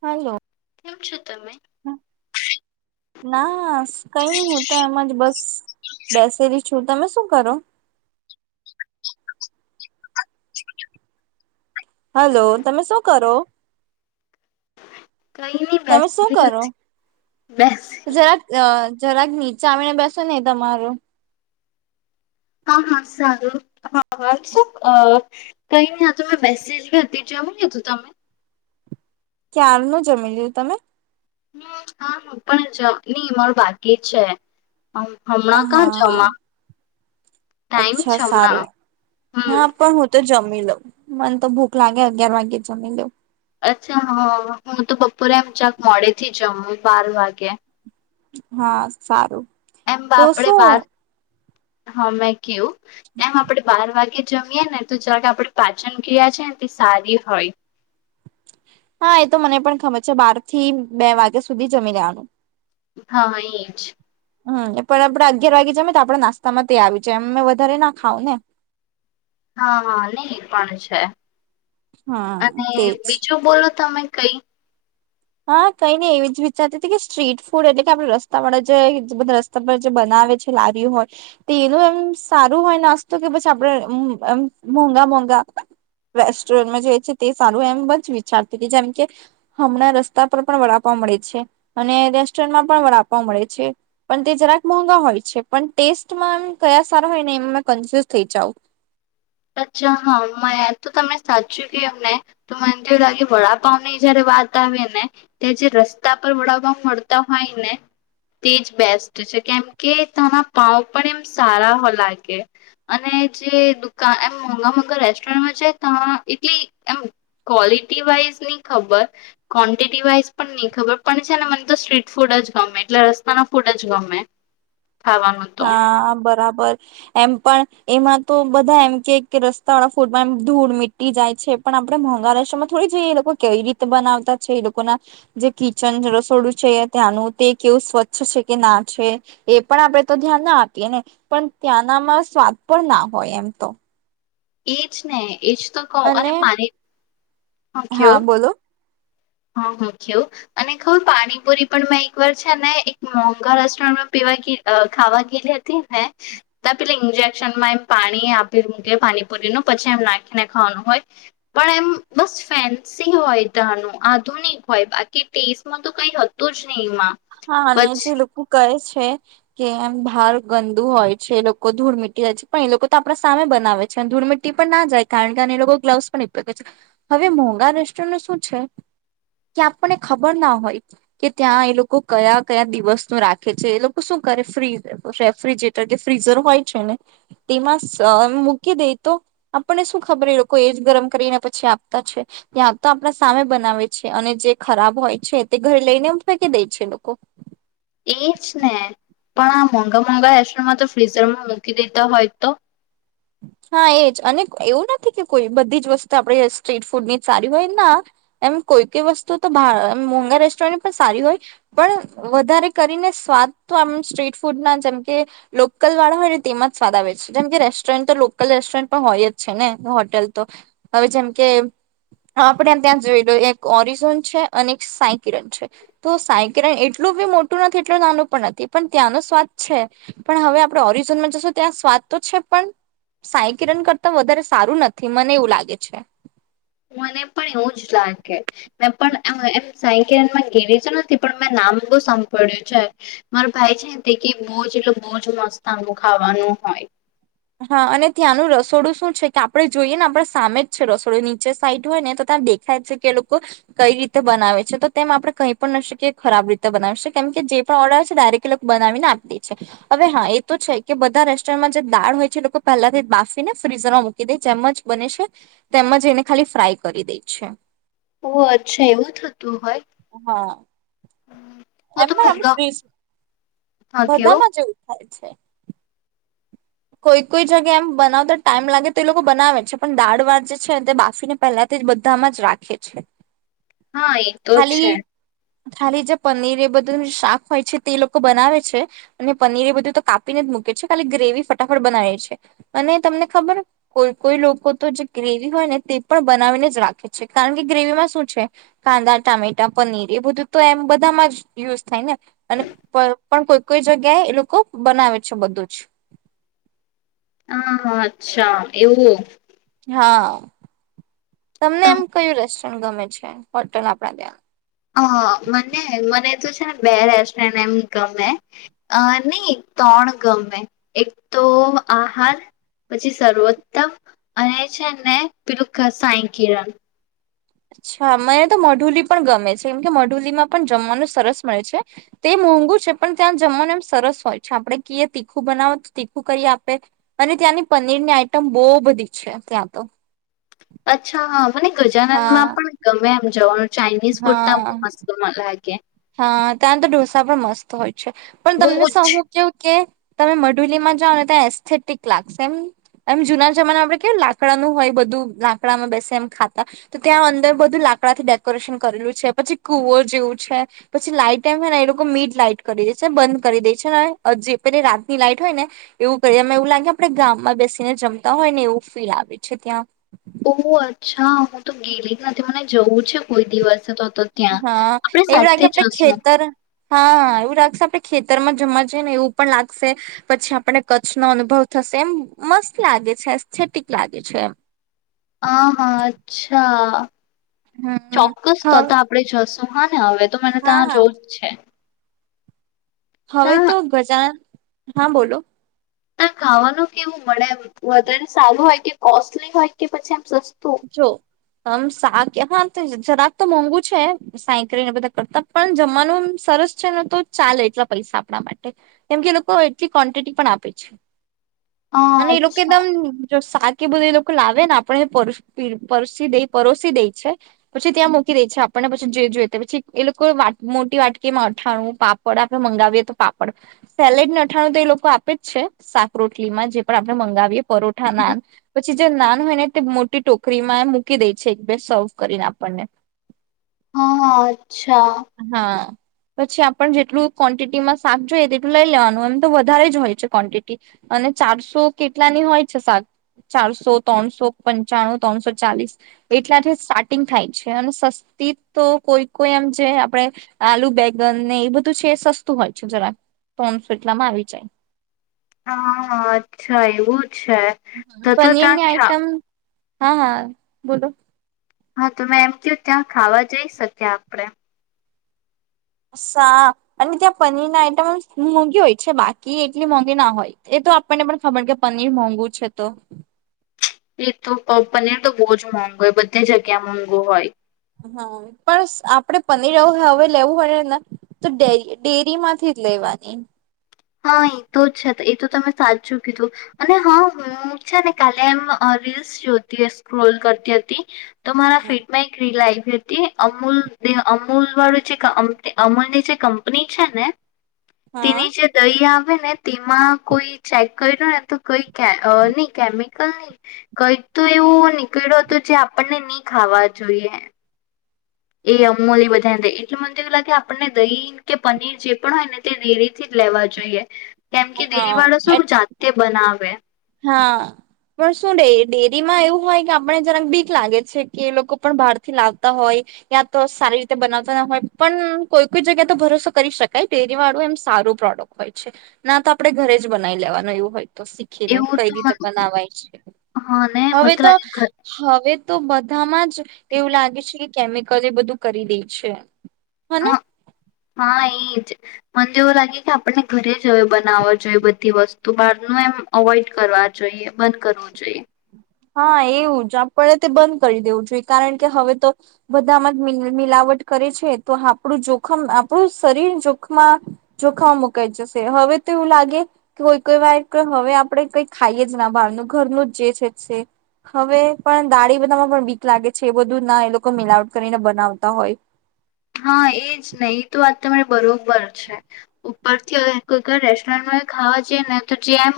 હાલો. કેમ છો તમે ના, નાસ કઈ નહી હોતા એમાં જ બસ બેસેલી છું તમે શું કરો? હલો તમે શું કરો? કઈ નસ તમે શું કરો બેસેલી [inaudible] બસ. જરાક જરાક નીચે આવીને બેસો ને તમારું હા હા સારું હા વા શુ અ કઈ નહી આ તો બેસેલી હતી. જમી લીધું તમે? ક્યારનું જમી લિયુ. તમે? હમ્મ, હા હું પણ જો, નહી મારું બાકી છે. હમ-હમણાં કા હા જમવા? અચ્છા સારું. હમ હા પણ હું તો જમી લવ. મને તો ભૂખ લાગે અગિયાર વાગ્યે જ જમી લેઉં. અચ્છા હા હું તો બપોરે એમ છેક મોડે થી જમું બાર વાગે. હા સારું. એમ તો બાપડે શું બાર હા મેં કેયુ એમ આપડે બાર વાગે જમીએ ને તો જેટ આપણી પાચન ક્રિયા છે ને તે સારી હોય. હા, એ તો મને પણ ખબર છે બાર થી બે વાગ્યા સુધી જમી લેવાનું. હા એજ. હમ્મ. પણ આપડે અગિયાર વાગે જમે તો આપડા નાસ્તા માં તે આવી જાય વધારે ના ખાવં ને. હા હા નઈ પણ છે. હા અને તેજ બીજું બોલો તમે? કઈ? હા કઈને એવી જ વિચારતી હતી કે સ્ટ્રીટ ફૂડ એટલે કે આપણે રસ્તા વાળા જે રસ્તા પર જે બનાવે છે લારી હોય તે એનું એમ સારું હોય નાસ્તો કે પછી આપણે અમ્મ એમ મોંઘા મોંઘા રેસ્ટોરન્ટમાં જે છે તે સારું એમ જ વિચારતી હતી જેમ કે હમણાં રસ તા પર પણ વડાપાઉં મળે છે અને રેસ્ટોરન્ટમાં પણ વડાપાઉ મળે છે પણ તે જરાક મોંગા હોય છે. પણ ટેસ્ટમાં કયા સારા હોય ને એમાં કન્ફ્યુઝ થઈ જાઉં. અચ્છા હા મેં તો તને સાચ્યું કે એમને તો મને તો એવું લાગે વડાપાવ ની જયારે વાત આવે ને તે જે રસ્તા પર વડાપાવ મળતા હોય ને તે જ બેસ્ટ છે. કેમ કે તના પાવ પણ એમ સારા લાગે અને જે દુ કા એમ મોઘા મોંઘા રેસ્ટોરન્ટમાં જાય તો એટલી એમ ક્વોલિટી વાઈઝ નહી ખબર ક્વોન્ટિટી વાઈઝ પણ નહી ખબર પણ છે ને મને તો સ્ટ્રીટ ફૂડ જ ગમે, એટલે રસ્તાના ફૂડ જ ગમે ખાવાનું તો હા, બરાબર. એમ પણ એમાં તો બધા એમ કે કે રસ્તા વાળા ફૂટમાં એમ ધૂળ મીટી જાય છે પણ આપડે મોંઘા રેસ્ટોરન્ટમાં થોડી જોઈએ એ લોકો કેવી રીતે બનાવતા છે એ લોકો ના જે કિચન રસોડું છે ત્યાંનું તે કેવું સ્વચ્છ છે કે ના છે એ પણ આપણે તો ધ્યાન ના આપીએ ને પણ ત્યાંનામાં સ્વાદ પણ ના હોય એમ તો. એજ ને એજ. તો કઉ અને પાણી હા મૂક્યું બોલો. હા હું થ્યું અને ખબર પાણીપુરી પણ મેં એક વાર છે ને એક મોંઘા રેસ્ટોરન્ટમાં પીવા અ ખાવા ગેલી હતી ને ત પે ઇન્જેક્શનમાં એમ પાણી આપી મૂકે પાણીપુરીનું પછી એમ નાખીને ખાવાનું હોય પણ એમ બસ ફેન્સી હોય તાનુ આ તું નહી હોય બાકી ટેસ્ટમાં તો કઈ હતું જ નહીં એમાં. હા અને જે પછી લોકો કહે છ છે કે એમ ભાર ગંદુ હોય છે એ લોકો ધૂળ મીટી જાય પણ એ લોકો તો આપણા સામે બનાવે છે અને ધૂળ મીટી પણ ના જાય કારણ કે એ લોકો ગ્લવસ પણ [unintelligible] છે હવે મોંઘા રેસ્ટોરન્ટ શું છે કે આપણને ખબર ના હોય કે ત્યાં એ લોકો કયા કયા દિવસ નું રાખે છે એ લોકો શું કરે ફ્રી રેફ્રિજરેટર કે ફ્રીઝર હોય છે ને તેમાં સ અ મૂકી દે તો આપણને શું ખબર એ લોકો એ જ ગરમ કરીને પછી આપતા છે ત્યાં તો આપણા સામે બનાવે છે અને જે ખરાબ હોય છે તે ઘરે લઈને ફેંકી દે છે લોકો. [unintelligible] એજ ને પણ આ મોંઘા મોંઘા રેસરનમાં તો ફ્રીઝરમાં મૂકી દેતા હોય તો. હા એજ અને એવું નથી કે કોઈ બધી જ વસ્તુ આપણે સ્ટ્રીટ ફૂડ ની સારી હોય ના એમ કોઈ કોઈ વસ્તુ તોભા મોંઘા રેસ્ટોરન્ટની પણ સારી હોય પણ વધારે કરીને સ્વાદ તો આમ સ્ટ્રીટ ફૂડ ના જેમ કે લોકલ વાળા હોય ને તેમાં જ સ્વાદ આવે છે જેમકે રસ્ટ રન્ટ તો લોકલ રેસ્ટોરન્ટ પણ હોય જ છે ને હોટેલ તો હવે જેમ કે આપણેે ત્યાં જોઈ લો એક ઓરિઝોન છે અને એક સાયકિરન છે તો સાયકિરન એટલું બી મોટું નથી એટલ નાનું પણ નથી પણ ત્યાંનો સ્વાદ છે પણ હવે આપણે ઓરિઝોનમાં જશું ત્યાં સ્વાદ તો છે પણ સાયકિરણ કરતા વધારે સારું નથી મને એવું લાગે છે. મને પણ એવું જ લાગે મે પણ આમ એમ સાંઈકિરણમાં ગીવીતો નથી પણ મેં નામ બહુ સાંભળ્યું છે મારા ભાઈ છે તે કે બઉ જ એટલે બઉ જ મસ્ત આંબુ ખાવાનું હોય. હા અને ત્યાંનું રસોડું શું છે કે આપડે જોઈએ ને આપણે સામે જ છે રસોડું નીચે સાઈટ હોય ને તો ત્યાં દેખાય જ છે કે એ લોકો કઈ રીતે બનાવે છે તો તેમ આપડે કઈ પણ ન શકીએ ખરાબ રીતે બનાવી શકીએ કેમ કે જે પણ ઓર્ડર છે ડાયરેક્ટ એ લોકો બનાવીને આપી દે છે હવે હા એ તો છે કે બધા રેસ્ટોરન્ટમાં જે દાળ હોય જે લોકો પહેલાથી બાફીને ફ્રીઝરમાં મૂકી દે જેમ જ બને છે તેમજ એને ખાલી ફ્રાય કરી દે છે. ઓ અચ્છા એવું થતું હોય. હા. હું એમ તો પણ આપડે મોગા ફ્રીઝ હા કેવું બધામાં જેવું થાય. છે. કોઈ કોઈ જગ્યા એમ બનાવતા ટાઈમ લાગે તો એ લોકો બનાવે છે પણ દાળ વાળ જે છે ને તે બાફીને પહેલાથી બધામાં જ રાખે છે. હા એતો છે. ખાલી ખાલી જે પનીર એ બધું શાક હોય છે તે એ લોકો બનાવે છે અને પનીર એ બધું તો કાપીને જ મૂકે છે ખાલી ગ્રેવી ફટ ફટાફટ બનાવે છે અને તમને ખબર કોઈ કોઈ લોકો તો જે ગ્રેવી હોય ને તે પણ બનાવીને જ રાખે છે કારણ કે ગ્રેવીમાં શું છે કાંદા ટામેટા પનીર એ બધું તો એમ બધામાં જ યુઝ થાય ને અને પર પણ કોઈ કોઈ જગ્યાએ એ લોકો બનાવે છે બધુંજ. અહ અચ્છા એવું. હા. તમને તમ એમ કયું રહ ગમે છે હોટલ આપડા ત્યાં? અ મને મને તો છે ને બે રસ્ટને એમ ગમે અ નહી ત્રણ ગમે એક તો આહાર પછી સર્વોત્તમ અને છે ને પેલું સાય કિરણ. અચ્છા મને તો મઢુલી પણ ગમે છે કેમ કે મઢુલીમાં પણ જમવાનું સરસ મળે છે તે મોંઘુ છે પણ ત્યાં જમવાનું એમ સરસ હોય છે આપણે કએ તીખું બનાવો તો તીખું કરી આપે અને ત્યાંની પનીરની આઈટમ બહુ બધી છે ત્યાં તો. અચ્છા હા. મને ગજાનન હા માં પણ ગમે એમ. જવાન ચાઇનીઝ ફૂડ તો હા મસ્ત મ લાગે હા ત તો ડઢોસા પણ મસ્ત હોય. છ પણ તમને બહુ સું જ હુ કેવું કે તમે મઢુલીમાં જાઓ ને ત્યાં એસ્થેટિક લાગશે એમ એમ જુના જમાના આપડે કે લાકડાનું હોય બધું લાકડામાં બેસે એમ ખાતા તો ત્યાં અંદર બધું લાકડા થી ડેકોરેશન કરેલું છે પછી કુવર જેવું છે. પછી લાઈટ એમ હોય ને એ લોકો મીડ લાઈટ કરી દે છે બંધ કરી દે છે ને જે પે રાતની લાઈટ હોય ને એવું કરી દે એવું લાગે આપણે ગામમાં બેસીને જમતા હોય ને એવું ફીલ આવે છે ત્યાં. હા હું તો ગેલી જ નથી મને જવું છે કોઈ દિવસે તો. તો ત્યાં હા આપણે એવી લાગે સાથે આપડે જશું ખેતર હા એવું લાગશે આપણે ખેતરમાં જમા જઈએ ને એવું પણ લાગશે પછી આપને કચ્છનો અનુભવ થશે એમ મસ્ત લાગે છે એસથેટિક લાગે છે એમ હા હા અચ્છા હમ ચોક્કસ તો હા ત આપડે જશ હા ને હવે તો મને ત્યા હા જોવું જ છે. હવે તો ત્યાં ગજાન હા બોલો તા ખાવાનું કેવું મળે એમ વધતારે સારું હોય કે કોસ્ટલી હોય કે પછી એમ સસ જો અમ શાક હાત જ જરાબ તો મોંઘું છે સાંયકને બધા કરતા પણ જમવાનું સરસ છે ને તો ચાલે એટલા પૈસા આપણા માટે કેમ કે લોકો એટલી ક્વોન્ટિટી પણ આપે છે. હા અને એ અચ્છા લોકોદમ કેદમ જો શાક કે બધું એ લોકો લાવેને આપણે પરી દે પરોશી દે છે પછી ત્યાં મૂકી દે છે આપણને પછી જે જોઈએ પછી એ લોકો મોટી વાટકીમાં અથાણું પાપડ આપણે મંગાવીએ તો પાપડ સેલેડ ને અથાણું તો એ લોકો આપે જ છે શાક રોટલીમાં જે પણ આપણે મંગાવીએ પરોઠા નાન પછી જો નાન હોય ને તે મોટી ટોક ક્રીમા એ મૂકી દે છે એક બેર સર્વ કરીને આપણને હા હ અચ્છા હા પછી આપણે જેટલું ક્વોન્ટિટીમાં શાક જોઈએ તેટલું લઈ લેવાનું એમ તો વધારે જ હોય છે ક્વોન્ટિટી અને ચારસો કેટલાની હોય છે શાક ચારસો ત્રણસો પંચાણું ત્રણસો ચાલીસ એટલાથી સ્ટાર્ટિંગ થાય છે અને સસ્તી તો કોઈ કોઈ એમ જે આપણે આલુ બેગન ને એ બધું છે એ સસ્તું હોય છે જરા ત્રણસો એટલામાં આવી જાય હા હા અચ્છા એવું અચ્છા ત જાય તો તા પનીરની આઈટમ હા હા બોલો હા તોં એમ કુ ત્યાં ખાવા જઈ શકીયા આપડે સા અને ત્યાં પનીર ના આઈટમ મોંઘી હોય છે બાકી એટલી મોંઘી ના હોય એ તો આપણને પણ ખબર કે પનીર મોંઘું છે તો એક તો અ પનીર તો બો જ મોંઘું હોય બધી જગ્યા મોંઘું હોય હા પણ આપડે પનીર હવે લેવું પડેને તો ડે ડેરી માંથી જ લેવાની હા એ તો છે એ તો તમે સાચું કીધું અને હા હું છે ને કાલે એમ રીલ્સ જોતી સ્ક્રોલ કરતી હતી તો મારા હા. ફિટમા એક રિલ આ હતી અમૂલ અમૂલ વાળું જે અમૂલની જે કંપની છે ને તેની જે આવે ને તેમાં કોઈ ચેક કર્યો ને તો કઈ ની કેમિકલ ની કઈક તો એવુ નીકળ્યો હતો જે આપણને ની ખાવા જોઈએ એ અમુલ એ બધાને એટલે મને એવુ લાગે આપણને દહીં કે પનીર જે પણ હોયને તે ઘેરેથી લેવા જોઈએ. કેમ કે દેરી હા વાળો સુ એ જાતે બનાવે હા પણ શું ડે ડેરીમાં એવું હોય કે આપણે જરાક બીક લાગે છે કે લોકો પણ બહારથી લાવતા હોય યા તો સારી રીતે બનાવતા હોય પણ કોઈ કોઈ જગ્યા તો ભરોસો કરી શકાય ડેરી વાળું એમ સારું પ્રોડક્ટ હોય છે ના તો આપડે ઘરે જ બનાવી લેવાનું એવું હોય તો ખીને એવું કઈ તો રીતે મન બનાવાય છે હા ને મને હવે તો લાગે ઘરથી હવે તો બધામાં જ એવું લાગે છે. કેમિકલ એ બધું કરી દે છે. હા હા એ જ મને તો એવું લાગે કે આપને ઘરે જ બનાવો જોઈએ બ ધી વસ્તુ બાર નુ એમ અવોઈડ કરવા જોઈએ બંધ કરવું જોઈએ હા એવું જ આપણે તે બંધ કરી દેવું જોઈએ કારણ કે હવે તો બધામાં જ મિ મિલાવટ કરે છે તો આપણું જોખમ આપણું શરીર જોખમાં જોખમ મુકાઈ જશે હવે તો એવું લાગે કે કોઈ કોઈ વાર હવે આપણે કઈ ખાઈએ જ ના બહારનું ઘરનું જ જે છે. છે હવે પણ દાળી બનાવા પણ બીક લાગે છે એ બધું ના એ લોકો મિલાવટ કરી ને બનાવતા હોય હા એજ ને ઈ તો વાત તમારી બરોબર છે ઉપર થી અવે કોઈ કોઈક રેસ્ટોરન્ટમાં ખાવા જઈએ ને તો જેમ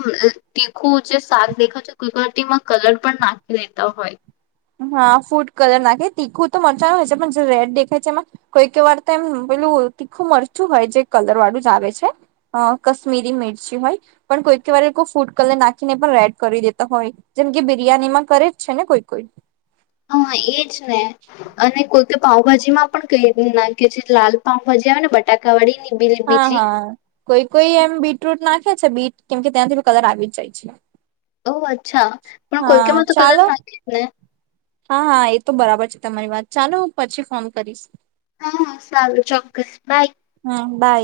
તીખું જે શાક દેખાતતું છે કોઈ કોઈ વાર તેમાં કલર પણ નાખી દેતા હોય હા ફૂડ કલર નાખે તીખું તો મરચા હોય છે પણ જે રેડ દેખાય છે એમાં કોઈ કોઈ વાર તો એમ પેલું તીખું મરચું હોય જે કલર વાળું જ આવે છે અ કશ્મીરી મિરચી હોય પણ કોઈ કોઈ વાર એ લોકો ફૂડ કલર નાખીને પણ રેડ કરી દેતા હોય જેમ કે બિરિયાનીમાં કરે જ છે ને કોઈ કોઈ હા એજ ને અને કો પાઉભાજી માં પણ કઈ ને નાંખે છે જે લાલ પાઉભાજી આવે છે ને બટાકા વાળી ની બી હા બીજી હા કોઈ કોઈ એમ બી ટુટ નાખે છે બીટ કેમ કે ત્યાંથી કલર આવી જાય છે. ઓ અચ્છા પણ કોઈ કોઈ હા માં તો કલર ચાલો નાખે ને હા હા એ તો બરાબર છે તમારી વાત ચાલો હું પછી ફોન કરીશ હા હા સારું ચોક્કસ બાય હા બાય